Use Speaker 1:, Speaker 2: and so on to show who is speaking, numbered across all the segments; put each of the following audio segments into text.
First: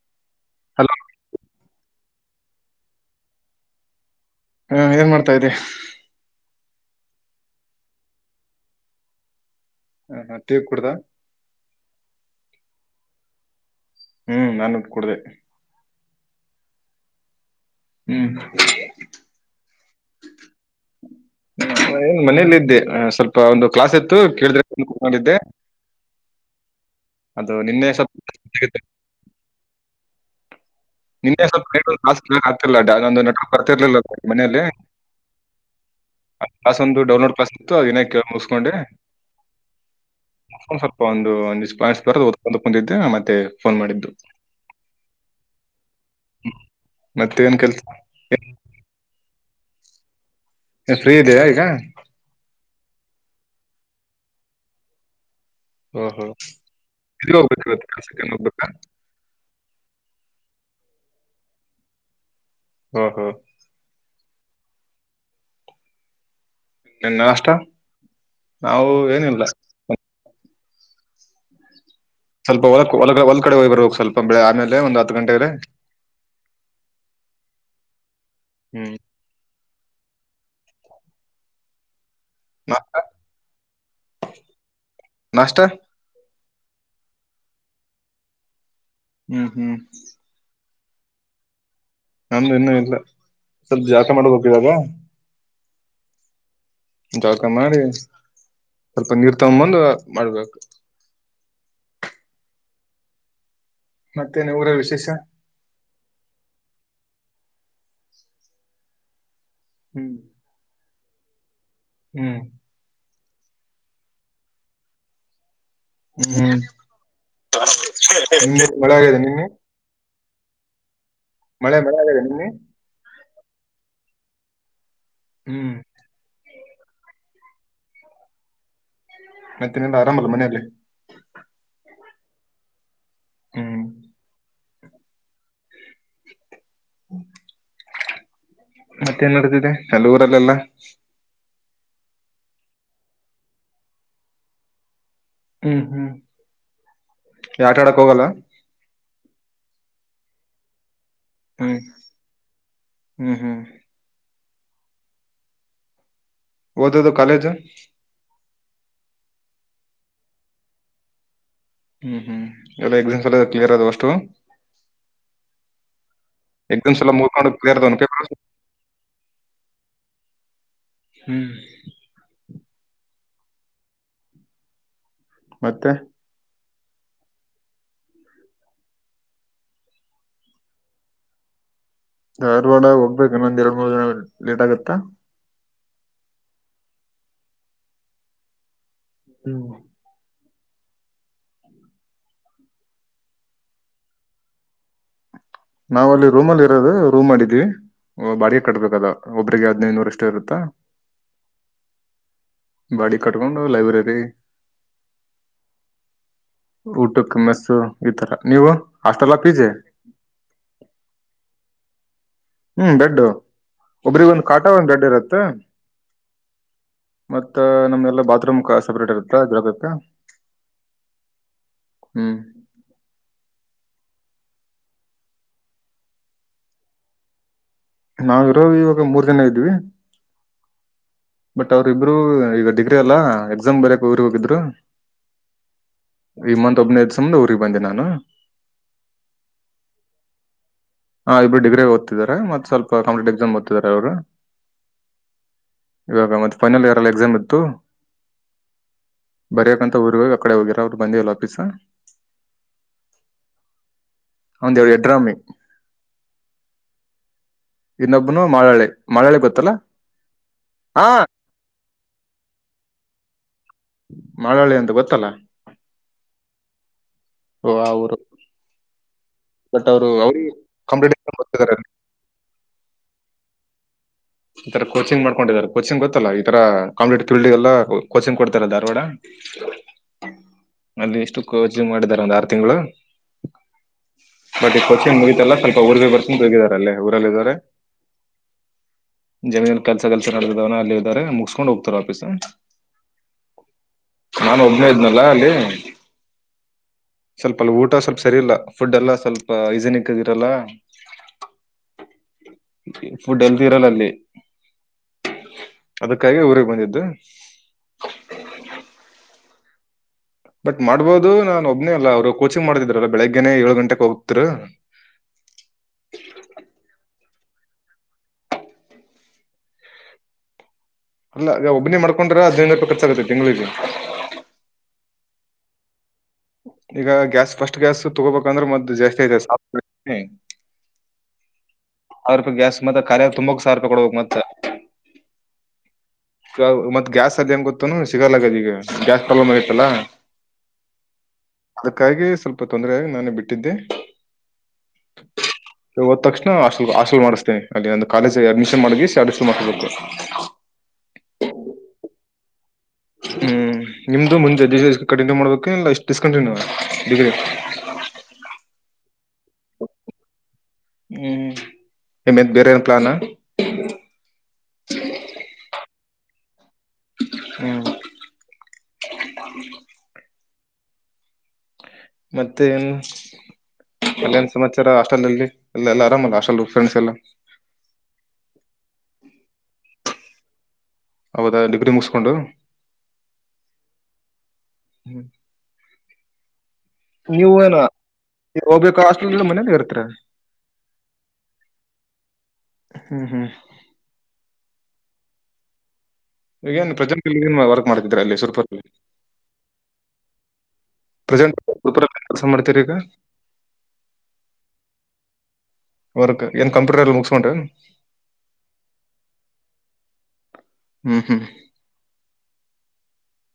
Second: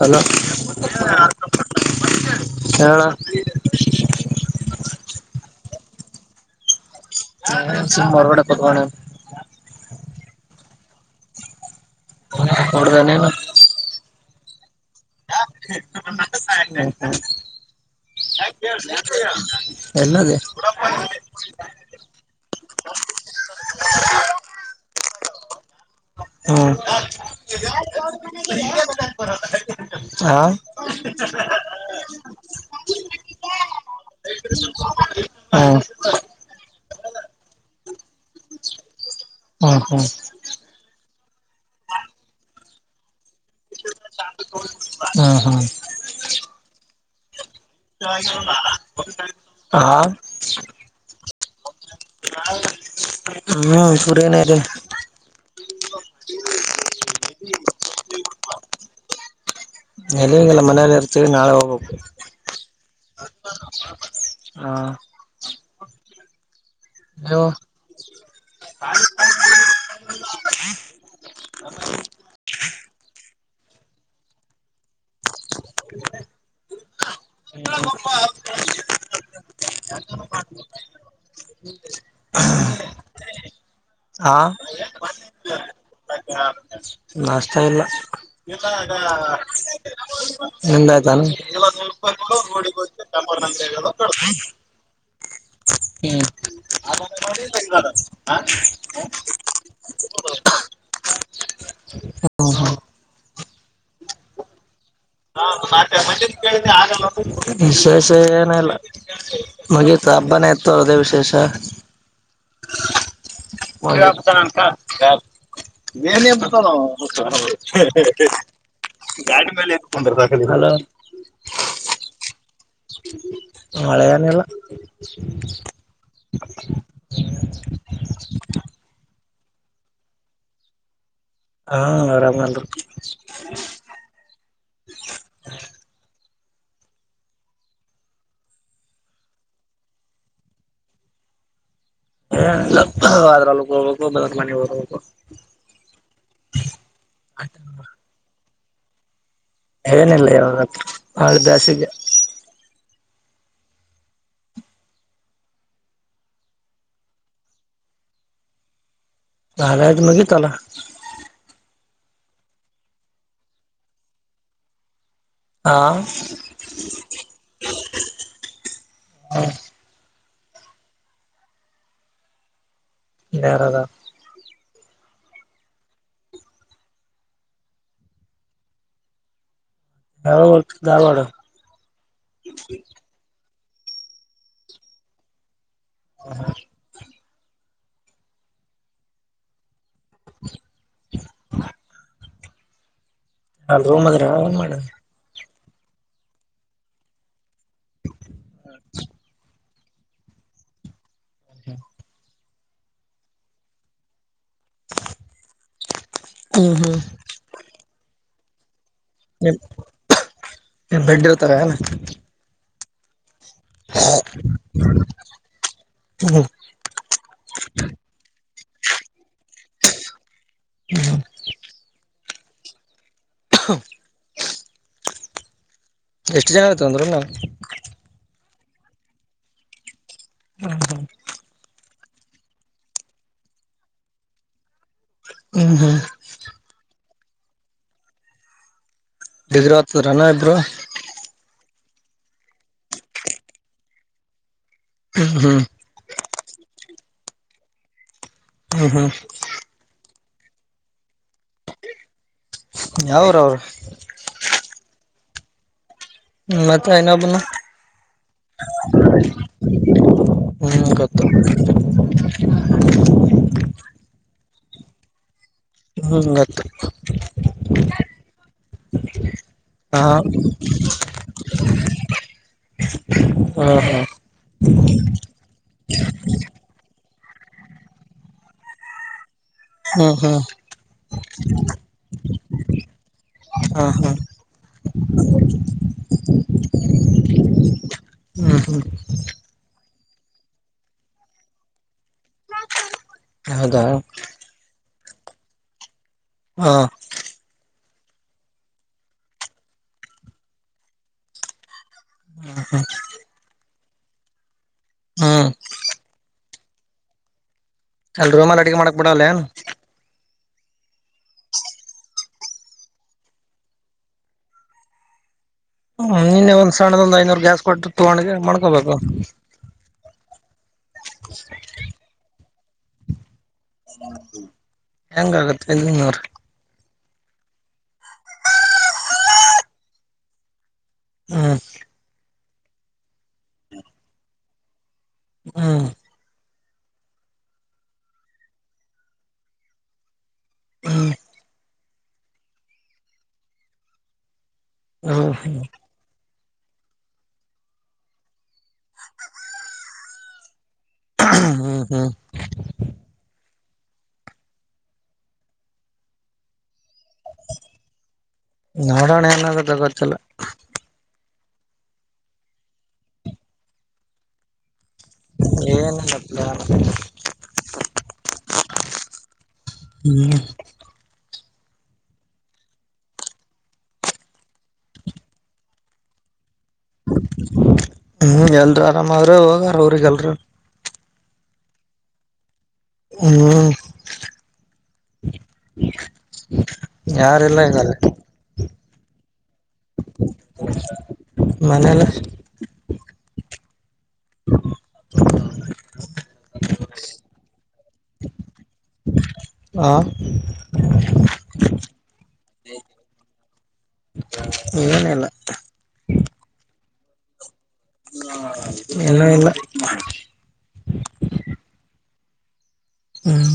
Speaker 1: Hello
Speaker 2: hello
Speaker 1: ಹೇಳ
Speaker 2: ಹಾ ಏನ್ ಮಾಡ್ತಾ ಇದ್ದೆ.
Speaker 1: [unintelligible]
Speaker 2: ಹ ಹಾ ಟೀ ಕುಡುದಾ.
Speaker 1: ನೋಡ್ದಾ ನೀನು.
Speaker 2: ಹ್ಮು ನಾನು ಕುಡುದೇ.
Speaker 1: ಹಾ
Speaker 2: ಹ್ಮ್
Speaker 1: ಹಾ. ಎಲ್ಲದೆ
Speaker 2: ಏನ್ ಮನೇಲ್ಲ ಇದ್ದೆ ಸ್ವಲ್ಪ ಒಂದು ಕ್ಲಾಸ್ ಇತ್ತು ಕೇಳ್ತಿದ್ದೆ ಮನೇಲಿದ್ದೆ
Speaker 1: ಹ್ಮು
Speaker 2: ನಿನ್ನೆ ಸ್ವಲ್ಪ
Speaker 1: ಆ.
Speaker 2: ನಿನ್ನೆ [unintelligible] ಬರ್ತಿರ್ಲಿಲ್ಲ [unintelligible] ಮನೆಯಲ್ಲಿ.
Speaker 1: ಹಾ
Speaker 2: ಕ್ಲಾಸ್ ಒಂದು ಡೌನ್ಲೋಡ್ ಕ್ಲಾಸ್ ಇತ್ತು ಅದನ್ನೆ ಕೇಳಸ್ಕೊಂಡೆ.
Speaker 1: ಹ್ಮು ಹ್ಮು.
Speaker 2: ಸ್ವಲ್ಪ ಒಂದು [unintelligible] ಮತ್ತೆ ಫೋನ್
Speaker 1: ಹ್ಮು ಹ್ಮು.
Speaker 2: ಹ್ಮು ಮತ್ತ.
Speaker 1: ಆ
Speaker 2: ಏನ್ ಫ್ರೀ ಇದಯಾ ಈಗ.
Speaker 1: ಹ್ಮು [unintelligible]
Speaker 2: ಓ ಹೋ [unintelligible] ಹೋಗ್ಬೇಕಾ.
Speaker 1: [unintelligible] ಮನೆಯಲ್ಲಿ ಇರ್ತೀವಿ ನಾಳೆ ಹೋಗ್ಬೇಕು.
Speaker 2: ಓ ಹೋ.
Speaker 1: ಹಾ
Speaker 2: ಇನ್ನ್
Speaker 1: ನೀವು
Speaker 2: ನಾಷ್ಟಾ ನಾವು ಏನಿಲ್ಲ [unintelligible] ಸ್ವಲ್ಪ ಹೊಲಕ್ ಹೊಲದ ಹೊಲಕ್ ಕಡೆ ಹೋಗ್ ಬರ್ಬೇಕ ಸ್ವಲ್ಪ ಬೆಳೆ ಆಮೇಲೆ ಒಂದ್ ಹತ್ತು ಗಂಟೆಗೆ.
Speaker 1: [unintelligible]
Speaker 2: ಹ್ಮು ನಾ
Speaker 1: [unintelligible] ಆ
Speaker 2: ನಾಷ್ಟಾ
Speaker 1: ನಾಷ್ಟಾ ಇಲ್ಲ.
Speaker 2: ಹ್ಮ್ ಹ್ಮ್
Speaker 1: ನಿಂದ ಆಯ್ತನು.
Speaker 2: ನಮ್ದು ಇನ್ನೂ ಇಲ್ಲ ಸ್ವಲ್ಪ ಜಳಕ ಮಾಡ್ಬೇಕು ಇವಾಗ ಜಳಕ ಮಾಡಿ ಸ್ವಲ್ಪ ನೀರ್ ತಗೋಬಂದು ಮಾಡ್ಬೇಕ್
Speaker 1: ಹಾ ಹಾ.
Speaker 2: ಮತ್ತೇನೆ ಊರಲ್ಲಿ ವಿಶೇಷ.
Speaker 1: ವಿಶೇಷ ಏನಿಲ್ಲ. ಮುಗಿತು
Speaker 2: ಹ್ಮ್
Speaker 1: ಹಬ್ಬನೆ ಇತ್ತು ಅದೇ ವಿಶೇಷ.
Speaker 2: ಹ್ಮು
Speaker 1: ಹೋಗಿ [unintelligible] ಮೇಲೆ
Speaker 2: ಹ್ಮ್
Speaker 1: ಬರ್ತಾವ [unintelligible]
Speaker 2: ನಿನ್ನೆ ಮಳೆ ಆಗಿದೆ ನಿನ್ನೆ
Speaker 1: ಗಾಡಿ ಮೇಲೆ ಹೆಂಗ್ ಕುಂದಿರಬೇಕ. ಇದಲಾ
Speaker 2: ಮಳೆ ಮಳೆ ಆಗಿದೆ ನಿನ್ನೆ.
Speaker 1: ಮಳೆ ಏನಿಲ್ಲ.
Speaker 2: ಹ್ಮ್ ಮತ್ತನ ಎಲ್ಲ ಆರಾಮಲ್ಲ ಮನೆಯಲ್ಲಿ.
Speaker 1: ಹಾ ಆರಾಮ ಎಲ್ರೂ.
Speaker 2: ಹ್ಮ್ ಹ್ಮು ಮತ್ತೆೇನ್ ನಡೆದಿದೆ ಅಲ್ಲಿ ಊರಲ್ಲೆಲ್ಲ
Speaker 1: ಏ ಇಲ್ಲ ಹೋದರ ಹೊಲಕ್ಕ ಹೋಗ್ಬೇಕು ಬಂದರ ಮನೆ ಹೋಗ್ಬೇಕು
Speaker 2: ಹ್ಮ್ ಹ್ಮ್ ಆಟ ಆಡಕ್ ಹೋಗಲ್ಲ
Speaker 1: ಏನಿಲ್ಲ ಯಾವಾಗ ಬಹಳ
Speaker 2: ಹ್ಮ್
Speaker 1: ಬ್ಯಾಸಿಗ್ಗೆ
Speaker 2: ಹ್ಮ್ ಹ್ಮ್ ಓದದು ಕಾಲೇಜು
Speaker 1: ಕಾಲೇಜು ಮುಗಿತಲ್ಲ
Speaker 2: ಹ್ಮ್ ಹ್ಮ್ ಎಲ್ಲ ಎಕ್ಸಾಮ್ಸ್ ಎಲ್ಲ ಕ್ಲಿಯರ್ ಆದವು ಅಷ್ಟು
Speaker 1: ಹಾ
Speaker 2: ಎಕ್ಸಾಮ್ಸ್ ಎಲ್ಲಾ ಮುಗುದ್ಕೊಂಡು ಕ್ಲಿಯರ್ ಪೆಪರ್ ಆಗಿದೆ ಹ್ಮು
Speaker 1: [unintelligible]
Speaker 2: ಮತ್ತೆ
Speaker 1: ಯಾವಾಗ ಭರ್ತಿ ದಾರವಾಡ
Speaker 2: ಧಾರವಾಡ ಹೋಗ್ಬೇಕನ್ನೊಂದ ಎರಡ್ ಮೂರು ದಿನ ಲೇಟ್ ಆಗತ್ತಾ
Speaker 1: ಹ ಹಾ [inaudible]
Speaker 2: ಹ್ಮ
Speaker 1: [inaudible] ಅಲ್ಲಿ ರೂಮ್ ಅದರೆ ಏನ್ ಮಾಡದು
Speaker 2: ನಾವ್ ಅಲ್ಲಿ ರೂಮ್ ಅಲ್ಲಿ ಇರೋದು ರೂಮ್ ಮಾಡಿದ್ವಿ ಬಾಡಿಗೆ ಕಟ್ಬೇಕದು ಒಬ್ಬ್ರಿಗೆ ಹದಿನೈದ ನೂರ ಯಷ್ಟು ಇರುತ್ತಾ
Speaker 1: ಹ [inaudible]
Speaker 2: ಬಾಡಿಗೆ ಕಟ್ಟಿಕೊಂಡು ಲೈಬ್ರರಿ
Speaker 1: ಹ್ಮ್ ಹ್ಮ್
Speaker 2: ಊಟಕ್ಕೆ ಮ್ಮೆಸ್ಸು ಈ ತರ ನೀವು ಹಾಸ್ಟೆಲ್ಲಾ ಪಿಜಿ
Speaker 1: ಬೆಡ್ಡಿರ್ತವೇನೋ
Speaker 2: ಹ್ಮ್ ಬೆಡ್ ಒಬ್ರಿಗೆ ಒಂದ್ ಕಾಟ ಒಂದ್ ಬೆಡ್ ಇರುತ್ತೆ
Speaker 1: ಹ್ಮ್
Speaker 2: ಮತ್ತ ನಮ್ದ ಎಲ್ಲಾ ಬಾತ್ರೂಮ್ ಸಪ್ರೇಟ್ ಇರುತ್ತಾ ಇದರ ಬೇಕ
Speaker 1: ಹ್ಮ
Speaker 2: ಹ್ಮ
Speaker 1: ಹ [inaudible] ಎಷ್ಟು ಜನ ಇರ್ತಾರೆ ಒಂದು ರೂಮಲ್
Speaker 2: ನಾವಿರೋ ಇವಾಗ ಮೂರ್ ಜನ ಇದ್ದ್ವಿ
Speaker 1: ಹಾ ಹಾ [inaudible]
Speaker 2: ಬಟ್ ಅವ್ರಿಬ್ರು ಈಗ ಡಿಗ್ರಿ ಅಲ್ಲಾ ಎಕ್ಸಾಮ್ ಬರಕ್ ಊರಿಗೆ ಹೋಗಿದ್ರು
Speaker 1: ಹ್ಮ್ ಹ್ಮ್
Speaker 2: ಈಮಂತ್ ಒಬ್ನೇದು ಸುಮ್ದ ಊರಿಗೆ ಬಂದೆ ನಾನು
Speaker 1: ಡಿಗ್ರಿ ಓದ್ತಿದ್ರೇನೇ ಇಬ್ರು
Speaker 2: ಹಾ ಇಬ್ರು ಡಿಗ್ರಿಗೆ ಓದ್ತಿದಿದ್ದಾರೆ ಮತ್ ಸ್ವಲ್ಪ ಕಂಪಿಟೇ್ ಎಕ್ಸಾಮ್ ಓದ್ತಿದ್ದಾರೆ ಅವರು
Speaker 1: ಹ್ಮ್
Speaker 2: ಇವಾಗ ಮತ್ತೆ ಫೈನಲ್ ಇಯರ್ ಅಲ್ಲಿ ಎಕ್ಸಾಮ್ ಇತ್ತು
Speaker 1: ಹ್ಮ್
Speaker 2: ಬರ್ಯಕಂತ ಊರ್ ಅಕಡೆ ಹೋಗಿರ ಅವರು ಬಂದಿಲ್ಲ ಸ
Speaker 1: ಯಾವೂರ್ ಅವ್ರು
Speaker 2: ಅವಂದ ಅವರು ಎಡ್ರಾಮಿ
Speaker 1: ಹ್ಮ ಮತ್ತೆ ಇನ್ನೊಬ್ನ
Speaker 2: ಇನ್ನೊಬ್ಬನು ಮಾಳಳ್ಳಿ ಮಾಳಳ್ಳಿ ಗೊತ್ತಲ್ಲ
Speaker 1: ಹ್ಮ್
Speaker 2: ಹ
Speaker 1: ಗೊತ್ತು
Speaker 2: ಮಳಳ್ಳಿ ಅಂತ ಗೊತ್ತಲ್ಲ
Speaker 1: ಹ್ಮ್ ಗೊತ್ತು
Speaker 2: ಓ ಊರು ಬಟ್
Speaker 1: ಹಾ
Speaker 2: ಅವರು ಕಾಂಪಿಟಿಟಿವ್ ಎಕ್ಸಾಮ್ ಬರೆದಿದ್ದಾರೆ
Speaker 1: ಹಾ ಹಾ [inaudible]
Speaker 2: ಈ ತರ ಕೋಚಿಂಗ್ ಮಾಡ್ಕೊಂಡಿದ್ದಾರೆ ಕೋಚಿಂಗ್ ಗೊತ್ತಲ್ಲ ಈ ತರ ಕಂಪ್ಟಿಗೆಲ್ಲ ಫೀಲ್ಡ್ಗೆಲ್ಲ ಕೋಚಿಂಗ್ ಕೊಡ್ತಾರಲ್ಲ ಧಾರವಾಡ
Speaker 1: ಹ್ಮ್ ಹ್ಮ್
Speaker 2: ಅಲ್ಲಿ ಎಷ್ಟು ಕೋಚಿಂಗ್ ಮಾಡಿದಿದ್ದಾರೆ ಒಂದ್ ಆರು ತಿಂಗಳು
Speaker 1: ಹಾ ಹಾ
Speaker 2: ಬಟ್ ಈ ಕವಚ ನ್ ಮುಗಿತಲ್ಲ ಸ್ವಲ್ಪ ಊರ್ಗ ಬರ್ಸಕೊಂಡ ತೋಗಿದಿದ್ದಾರೆ ಅಲ್ಲೇ ಊರಲ್ಲ ಇದಿದ್ದಾರೆ
Speaker 1: ಹ್ಮ್ ಹ್ಮ್
Speaker 2: ಏನು ಕನಸು ಮನಸ್ಸಿನಲ್ಲಿ ಇದ್ದಾನೆ ಅಲ್ಲೇ ಇದಾರೆ ಮುಗುಸ್ಕೊಂಡು ಹೋಗ್ತಾರೆ.
Speaker 1: ಹೌದಾ
Speaker 2: ನಾನು ಒಬ್ನೇ ಇದ್ನಲ್ಲ ಅಲ್ಲಿ.
Speaker 1: ಹ
Speaker 2: ಸ್ವಲ್ಪ ಲೂರು. ತ ಸ್ವಲ್ಪ ಸರಿ ಇಲ್ಲ ಫುಡ್ ಎಲ್ಲ ಸ್ವಲ್ಪ ಹೈಜಿನಿಕ್ ಆಗಿರಲ್ಲ. ಫುಡ್ ಎಲ್ಲೂ ಇರಲ್ಲ ಅಲ್ಲಿ
Speaker 1: ಹ್ಮ್
Speaker 2: ಅದಕ್ಕಾಗಿ ಊರು. ಓದಿದ್ದು
Speaker 1: ಅಲ್ ರೂಮಲ್ಲಿ ಅಡುಗೆ ಮಾಡಕ್ ಬಿಡಲೇನು.
Speaker 2: ಬಟ್ ಮಾಡ್ಬೋದು ನಾನೊಬ್ಬನೇ ಅಲ್ಲ ಅವ್ರು ಕೋಚಿಂಗ್ ಮಾಡ್ತಿದ್ರಲ್ಲ ಬೆಳಿಗ್ಗೆನೆ ಏಳು ಗಂಟೆಗೆ ಹೋಗ್ತೀರಾ. ಹ್ಮ್
Speaker 1: ಹ್ಮ ನಿನ್ನೆ ಒಂದ್ ಸಣ್ಣುದು ಒಂದ್ ಐನೂರು ಗ್ಯಾಸ್ ಕೊಟ್ಟು ತಗೊಂಡ್ ಹೋಗಿ ಮಾಡ್ಕೊಳೋದು.
Speaker 2: ಇಲ್ಲ ಈ ಒಬ್ನಿ ಮಾಡ್ಕೊಂಡ್ರೆ ಅದ್ರಲ್ಲಿ [unintelligible] ಖರ್ಚಾಗು
Speaker 1: ಹೆಂಗಾಗುತ್ತೆ ನೂರು.
Speaker 2: ಈಗ ಗ್ಯಾಸ್ ಫಸ್ಟ್ ಗ್ಯಾಸ್ ತಗೋಬೇಕಂದ್ರೆ ಮತ್ತು ಜಾಸ್ತಿ [unintelligible]
Speaker 1: ಹ್ಮು
Speaker 2: ಅವ್ರ ರೂಪಾಯಿ ಗ್ಯಾಸ್ ಮತ್ತೆ ಖಾಲಿಯಾತು ತುಂಬಕ್ ಸಾವಿರ ರೂಪಾಯಿ ಕೊಡಬೇಕು ಮತ್ತೆ.
Speaker 1: ಹ್ಮ ಹಾ
Speaker 2: ಮತ್ ಗ್ಯಾಸ್ ಅದು ಹೆಂಗ್ ಗೊತ್ತುನು ಸಿಗಲ್ಲ ಗಲಿಜ ಗ್ಯಾಸ್ ಪ್ರಾಬ್ಲಮ್ ಆಗೈತಲ್ಲ.
Speaker 1: ಹ್ಮ್
Speaker 2: ಅದಕ್ಕಾಗಿ ಸ್ವಲ್ಪ ತೊಂದ್ರ ಆಗಿ ನಾನೇ ಬಿಟ್ಟಿದ್ದೆ.
Speaker 1: ಹ್ಮುಹ್ಮೂ
Speaker 2: ಹಲ್ ಮಾಡ್ತೇನೆ ಅಲ್ಲಿ ಒಂದು ಕಾಲೇಜು ಅಡ್ಮಿಷನ್ ಮಾಡ ಅ ಮಾಡು
Speaker 1: ಹ್ಮ್ ಹ್ಮ್
Speaker 2: ಹ್ಮ್ ನಿಮ್ದು ಮುಂಜೆದು ಬಿಸಿನೆಸ್ ಕಂಟಿನ್ಯೂ ಮಾಡ್ಬೇಕು ಇಲ್ಲ ಡಿಸ್ಕಂಟಿನ್ಯೂ ಮಾಡ್ಬೇಕಾ.
Speaker 1: ನೋಡೋಣ ಏನಾಗುತ್ತೆ ಗೊತ್ತಿಲ್ಲ.
Speaker 2: ನಿಮ್ದು ಬೇರೆ ಏನು ಪ್ಲಾನ್.
Speaker 1: ಏನಿಲ್ಲ ಪ್ಲಾ ಹ್ಮು
Speaker 2: ಹ್ಮ್ ಮತ್ತೆ ಏನ್ ಕಲ್ಯಾಣ ಸಮಾಚಾರ ಅಷ್ಟೊಂದ್ ಇಲ್ಲಿ ಇಲ್ಲೆಲ್ಲಾ ಆರಾಮಲ್ಲಾ ಅಷ್ಟೊಂದು.
Speaker 1: ಹ್ಮ್ ಎಲ್ಲರೂ ಆರಾಮ ಅವರೇ ಹೋಗವ್ರೆ ಊರಿಗೆ ಎಲ್ರೂ.
Speaker 2: ಹೌದಾ ಡಿಗ್ರಿ ಮುಗುಸುಕೊಂಡು.
Speaker 1: ಹ್ಮ್ ಯಾರಿಲ್ಲ ಗಲಾಟಿ.
Speaker 2: ಹೋಗ್ಬೇಕ್ ಹಾಸ್ಟೆಲ್ನಿಂದ ಮನೆಗೆ ಬರ್ತೀರಾ.
Speaker 1: ಮನೇಲೆ
Speaker 2: ಹ್ಮು ಹ್ಮು. ಈಗ ಏನ್ ಪ್ರೆಸೆಂಟ್ ಇಲ್ಲೇನ್ ವರ್ಕ್ ಮಾಡ್ತಿದ್ರಾ ಇಲ್ಲಿ ಶಿರುರ್ಪುರ್ ನಲ್ಲಿ.
Speaker 1: ಯ
Speaker 2: ಉತ್ತರಕ್ ಕೆಲಸ ಮಾಡ್ತೀರಿ ಈಗ.
Speaker 1: ಏನು ಇಲ್ಲ.
Speaker 2: ವರ್ಕ್ ಏನ್ ಕಂಪ್ಯೂಟರ್ ಮುಗಸ್ಕೊಂಡ್ರಿ.
Speaker 1: ಏನು ಇಲ್ಲ
Speaker 2: ಹ್ಮು ಹ್ಮು.
Speaker 1: ಹ್ಮು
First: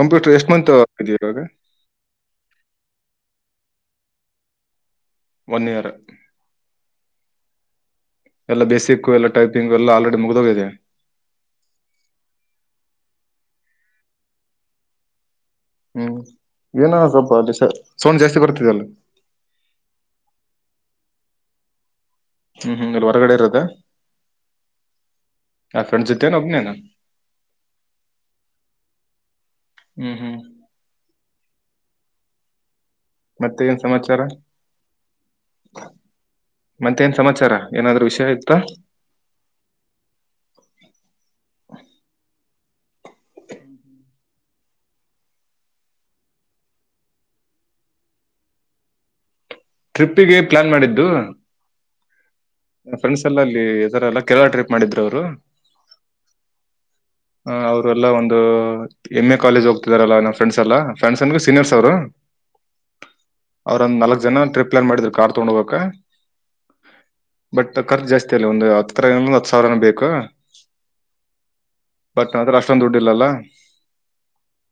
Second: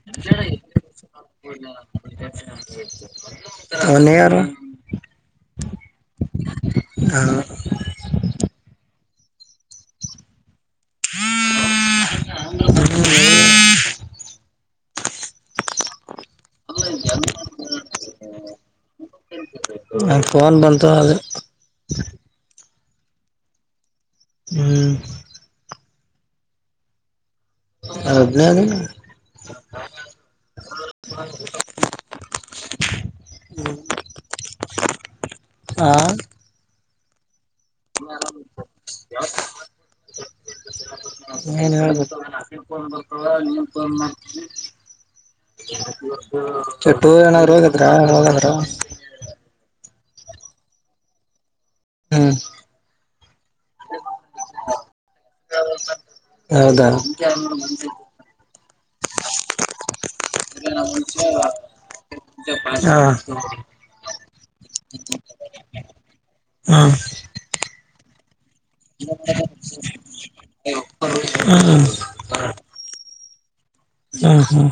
Speaker 2: ಕಂಪ್ಯೂಟರ್ ಎಷ್ಟ್ ಮಂತ್ ಇವಾಗ
Speaker 1: ಅಲ್ಲಾ ನೀ ಯಾರು.
Speaker 2: One year.
Speaker 1: ಹ ಕೊಯಿ.
Speaker 2: ಎಲ್ಲ ಬೇಸಿಕ್ ಎಲ್ಲ ಟೈಪಿಂಗ್ ಎಲ್ಲ ಆಲ್ರೆಡಿ ಮುಗ್ದೋಗಿದೆ.
Speaker 1: ಹು ಹೇಳ್ ಜಿಇಇಇ.
Speaker 2: ಹ್ಮ್ ಏನೊ ಸ್ವಲ್ಪ ದಿಸ ಸೌಂಡ್ ಜಾಸ್ತಿ ಬರ್ತಿದಲ್ಲ.
Speaker 1: ಯಾಕೊ ನನ್ನ ಫೋನ್ ಬಂದ ಕಿಲಕ್ ಕ್ಲಿ.
Speaker 2: ಹೂ ಹೂ ಹೊರಗಡೆ ಇರೋದಾ.
Speaker 1: ಹೂ
Speaker 2: ಅಕ್ಕನ ಜೊತೆನಾ ಒಬ್ಬನೇನ.
Speaker 1: ನಾನು ಒಬ್ಬನೇ ಅದಿನಿ
Speaker 2: ಹ್ಮ್ ಹ್ಮ್
Speaker 1: ಅಣ್ಣ
Speaker 2: ಮತ್ತೆ ಏನ್ ಸಮಾಚಾರ ಮತ್ತೆ ಏನ್ ಸಮಾಚಾರ. ಏನಾದ್ರು ವಿಷಯ ಇತ್ತಾ
Speaker 1: ಏನ್ ಹೇಳ್ಬೇಕು. [unintelligible] ಕೆಟ್ಟವರು ಏನ್ ಆಗಿದ್ರಾ ಯಾವಾಗದ್ರೂ
Speaker 2: ಟ್ರಿಪ್ಪಿಗೆ ಪ್ಲ್ಯಾನ್ ಮಾಡಿದ್ದು.
Speaker 1: ಹೂ
Speaker 2: ನನ್ನ್ ಫ್ರೆಂಡ್ಸ್ ಎಲ್ಲ ಅಲ್ಲಿ ಈ ತರ ಎಲ್ಲ ಕೆರಳ ಟ್ರಿಪ್ ಮಾಡಿದ್ರು ಅವ್ರು.
Speaker 1: ಹೌದಾ
Speaker 2: ಹ ಅವರು ಎಲ್ಲ ಒಂದು ಎಂ-ಎ ಕಾಲೇಜ್ ಹೋಗ್ತಿದಾರಲ್ಲಾ ನಮ್ಮ ಫ್ರೆಂಡ್ಸ್ ಎಲ್ಲ ಫ್ರೆಂಡ್ಸ್ ಅಂದ್ರ ಸೀನಿಯರ್ಸ್ ಅವರು.
Speaker 1: ಹಾ
Speaker 2: ಅವ್ರಂದ್ ನಾಲ್ಕ್ ಜನ ಟ್ರಿಪ್ ಪ್ಲ್ಯಾನ್ ಮಾಡಿದ್ರು ಕಾರ್ ತಗೊಂಡ ಹೋಗಾಕ
Speaker 1: ಹಾ
Speaker 2: ಬಟ್ ಖರ್ಚ ಜಾಸ್ತಿ ಅಲ್ಲ ಒಂದು ಹತ್ತರಿಂದ್ ಹತ್ತ್ ಸಾವಿರನ ಬೇಕು.
Speaker 1: ಹ್ಮ್
Speaker 2: ಬಟ್ ಅದರ ಅಷ್ಟೊಂದ ದುಡ್ಡ ಇಲ್ಲಲ್ಲಾ.
Speaker 1: ಹೂ ಹೂ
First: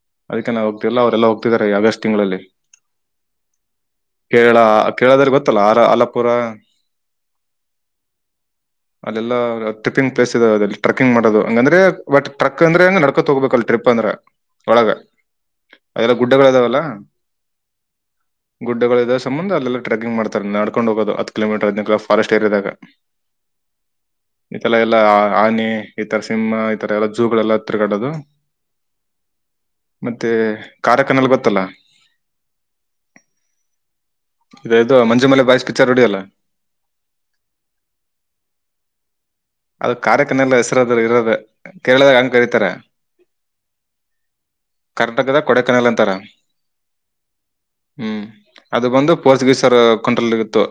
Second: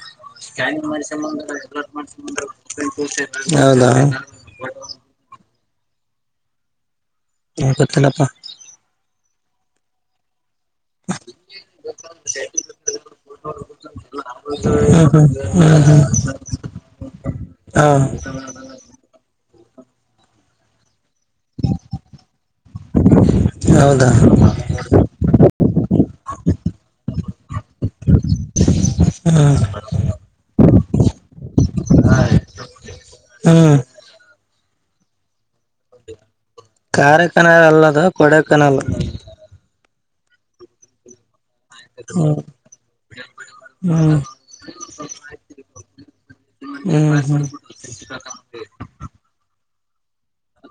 Speaker 2: ಅವರೆಲ್ಲ ಹೋಗ್ತಿದ್ದಾರೆ ಆಗಸ್ಟ್ ತಿಂಗಳಲ್ಲಿ
Speaker 1: ಹೌದಾ
Speaker 2: ಬಾರ ಅಲಪುರ.
Speaker 1: ಹೇ ಗೊತ್ತಿಲ್ಲಪ
Speaker 2: ಎಲ್ಲ ತ್ರಿಪಿಂಗ್ ಪ್ಲೇಸ್ ಇದಾವೆ ಅಲ್ಲಿ ಟ್ರಕ್ಕಿಂಗ್ ಮಾಡೋದು ಹಂಗಂದ್ರೆ ಬಟ್ ಟ್ರಕ್ ಅಂದ್ರೆ ಹೆಂಗ ನಡ್ಕೋತ್ ಹೋಗ್ಬೇಕಲ್ ಟ್ರಿಪ್ ಅಂದ್ರ ಒಳಗ
Speaker 1: ಹ್ಮ್ ಹ್ಮ್ ಹ್ಮ್
Speaker 2: ಅದೆಲ್ಲ
Speaker 1: ಹ್ಮ್
Speaker 2: ಗುಡ್ಡಗಳು ಇದಾವಲ್ಲ
Speaker 1: ಹಾ
Speaker 2: ಗುಡ್ಡಗಳು ಇದಾವ ಅಲ್ಲೆಲ್ಲ ಟ್ರೆಿಂಗ್ ಮಾಡ್ತಾರೆ ನಡ್ಕೊಂಡ್ ಹೋಗೋದು ಹ ಕಿಲೋಮೀಟರ್ ಹದ್ ಫಾರೆಸ್ಟ್ ಏಯಾದಾಗ
Speaker 1: ಹೌದಾ ಹ್ಮ್
Speaker 2: ಈತರ ಎಲ್ಲ ಆನೆ ಈ ತರ ಸಿಿಂಹ ಎಲ್ಲ ಜಝೂಗಳೆಲ್ಲ ಹ ತಿಗಡದು ಮತ್ತೆ ಕಾರಕನಲ್ಲಿ ಗೊತ್ತಲ್ಲ
Speaker 1: ಹೂ
Speaker 2: ವೇದು ಮಂಜು ಮಲೆ ಬಸ್್ತಿ
Speaker 1: ಕಾರ ಕನಾಲ್ ಅಲ್ಲದ ಕೊಡ ಕನಾಲ್
Speaker 2: ಅದು ಕಾರ್ಯಕಾನೆಲ್ಲ ಹೆಸರು ಇರೋದ ಕೇರಳದಾಗ ಅಂಗ
Speaker 1: ಹ್ಮ್
Speaker 2: ಕರೀತಾರೆ
Speaker 1: ಹ್ಮ್
Speaker 2: ಕರ್ನಾಟಕದ ಕೊಡಕನಲ್ ಅಂತಾರ
Speaker 1: ಹ್ಮ್ ಹ್ಮ್ ಹ್ಮ್
Speaker 2: ಹೂ ಅದು ಬಂದು ಪೋರ್ಚುಗೀಸ್ರು ಕಂಟ್ರಲ್ ಇತ್ತು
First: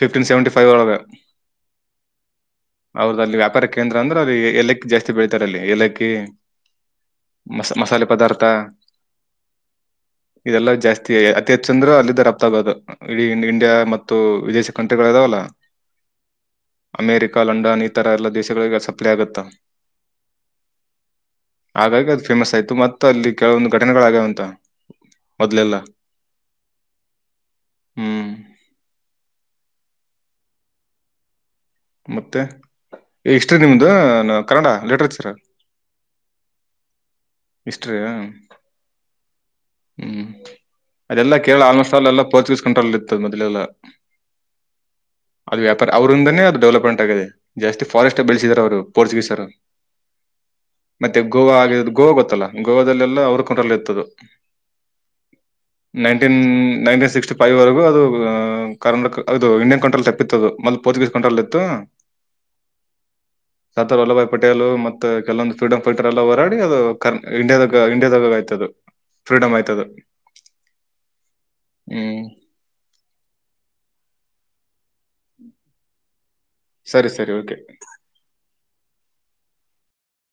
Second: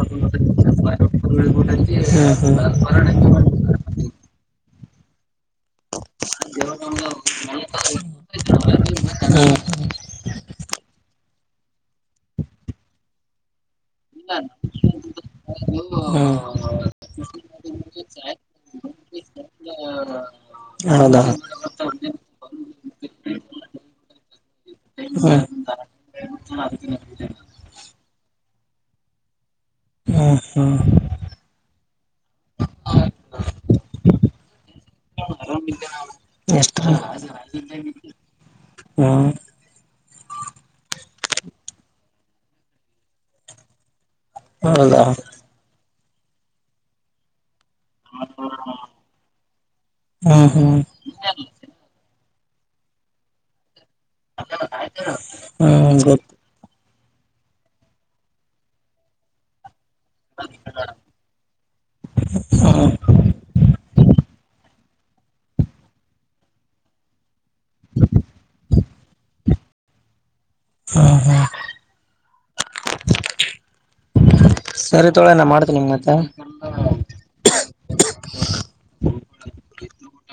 Speaker 2: ಫಿಫ್ಟೀನ್ ಸೆವೆಂಟಿ ಫೈವ್ ಒಳಗೆ
Speaker 1: ಹ್ಮ್ ಹ್ಮ್
Speaker 2: ಅವ್ರದ ಅಲ್ಲಿ ವ್ಯಾಪಾರ ಕೇಂದ್ರ ಅಂದ್ರ ಅಲ್ಲಿ ಎಲ್ಲಕ್ ಜಾಸ್ತಿ ಬೆಳತತಿ ರಲ್ಲಿ ಏಲಕ್ಕಿ ಮ ಮಸಾಲೆ ಪದಾರ್ಥ
Speaker 1: ಹ್ಮ್
Speaker 2: ಇದೆಲ್ಲಾ ಜಾಸ್ತಿ ಅತಿ ಹೆಚ್ಚ ಚಂದ್ರು ಅಲ್ಲಿಿದ್ದ ರಪ್ತ ಆಗೋದು ಇ ಇಂಡಿಯಾ ಮತ್ತು ವಿದೇಶಿ ಕಂಟ್ರಿಗಳ ಇದಾವಲ್ಲ
Speaker 1: ಹ್ಮ್
Speaker 2: ಅಮೇರಿಕ ಲಂಡನ್ ಇತರ ಎಲ್ಲ ದೇಶಗಳಿಗೆ ಸಪ್ಲೈ ಆಗುತ್ತಾ
Speaker 1: ಹೌದಾ
Speaker 2: ಹಾಗಾಗಿ ಅದು ಫೇಮಸ್ ಆಯ್ತು ಮತ್ತ ಅಲ್ಲಿ ಕೆಲವೊಂದು ಘಟನೆಗಳಾಗ್ಯಾವಂತ
Speaker 1: ಹೂ
Speaker 2: ಹೂ
Speaker 1: ಹೂ ಹೂ
Speaker 2: ಮತ್ತೆ ಈ ಹಿಸ್ಟ್ರಿ ನಿಮ್ದು ಕನ್ನಡ ಲಿಟ್ರೇಚರ್
Speaker 1: ಹಿಸ್ಟರಿ
Speaker 2: ಇಷ್ಟ್ರೀ
Speaker 1: ಹ್ಮ್
Speaker 2: ಹೂ ಅದೆಲ್ಲಾ ಕೇ ಆಲ್ಮೋಸ್ಟ್ ಅಲ್ಲೆಲ್ಲ ಪೋರ್ಚುಗೀಸ್ ಕಂಟ್ರೋಲ್ ಇತ್ತ ಅದು ಮೊದಲೆೆಲ್ಲ
Speaker 1: ಹೌದಾ
Speaker 2: ಅವರಿಂದನೆ ಅದು ಡೆವಲಪ್ಮೆಂಟ್ ಆಗಿದೆ. ಜಾಸ್ತಿ ಫಾರೆಸ್ಟೇ ಬೀಳಿಸಿದಾರ ಅವ್ರು ಪೋರ್ಚುಗೀಸ್ರು
Speaker 1: ಹ್ಮ್ ಹ್ಮ್
Speaker 2: ಮತ್ತೆ ಗೋವಾ ಆಗಿದು ಗೋವಾ ಗೊತ್ತ - ಗೊತ್ತಲ್ಲ ಗೋವಾದಲ್ಲೆಲ್ಲ ಅವ್ರ ಕಂಟ್ರೋಲ್ ಅಲ್ಲಿ ಇತ್ತದು
Speaker 1: ಹ್ಮ್ ಗೊತ್ತು
Speaker 2: ನೈನ್ಟೀನ್ ನೈನ್ಟಿ ಸಿಕ್ಸ್ಟಿ ಫೈವ್ವರೆಗೂ ಅದು ಕರ್ನಾಟಕ ಅದು ಇಂಡಿಯನ್ ಕಂಟ್ರೋಲ್ - ತಪ್ಪಿತ್ತದು ಮೊದ್ಲ ಪೋರ್ಚುಗೀಸ್ ಕಂಟ್ರೋಲ್ಲ್ಲಿ ಇತ್ತು ಸದಾರ್ ವಲ್ಲಭಾಯ್ - ಪಟೆಲು ಮತ್ತೆ ಕೆಲವೊಂದು ಫ್ರೀಡಂ ಫೈಟರ್ ಎಲ್ಲ ಹೋರಾಡಿ ಅದು ಕರ್ ಇಂಡಿಯಾದಾಗ ಇಂಡಿಯಾದಾಗ ಆಯತದು ಫ್ರೀಡಮ್ ಆಯ್ತದು.
Speaker 1: ಹಾ ಹಾ
Speaker 2: ಹ್ಮ್
Speaker 1: ಸರಿ ತಗೋ ಮಾಡ್ತ ನಿಮ್ ಮತ್ತೆ
Speaker 2: ಸರಿ ಸರಿ ಓಕೆ
Speaker 1: ತ್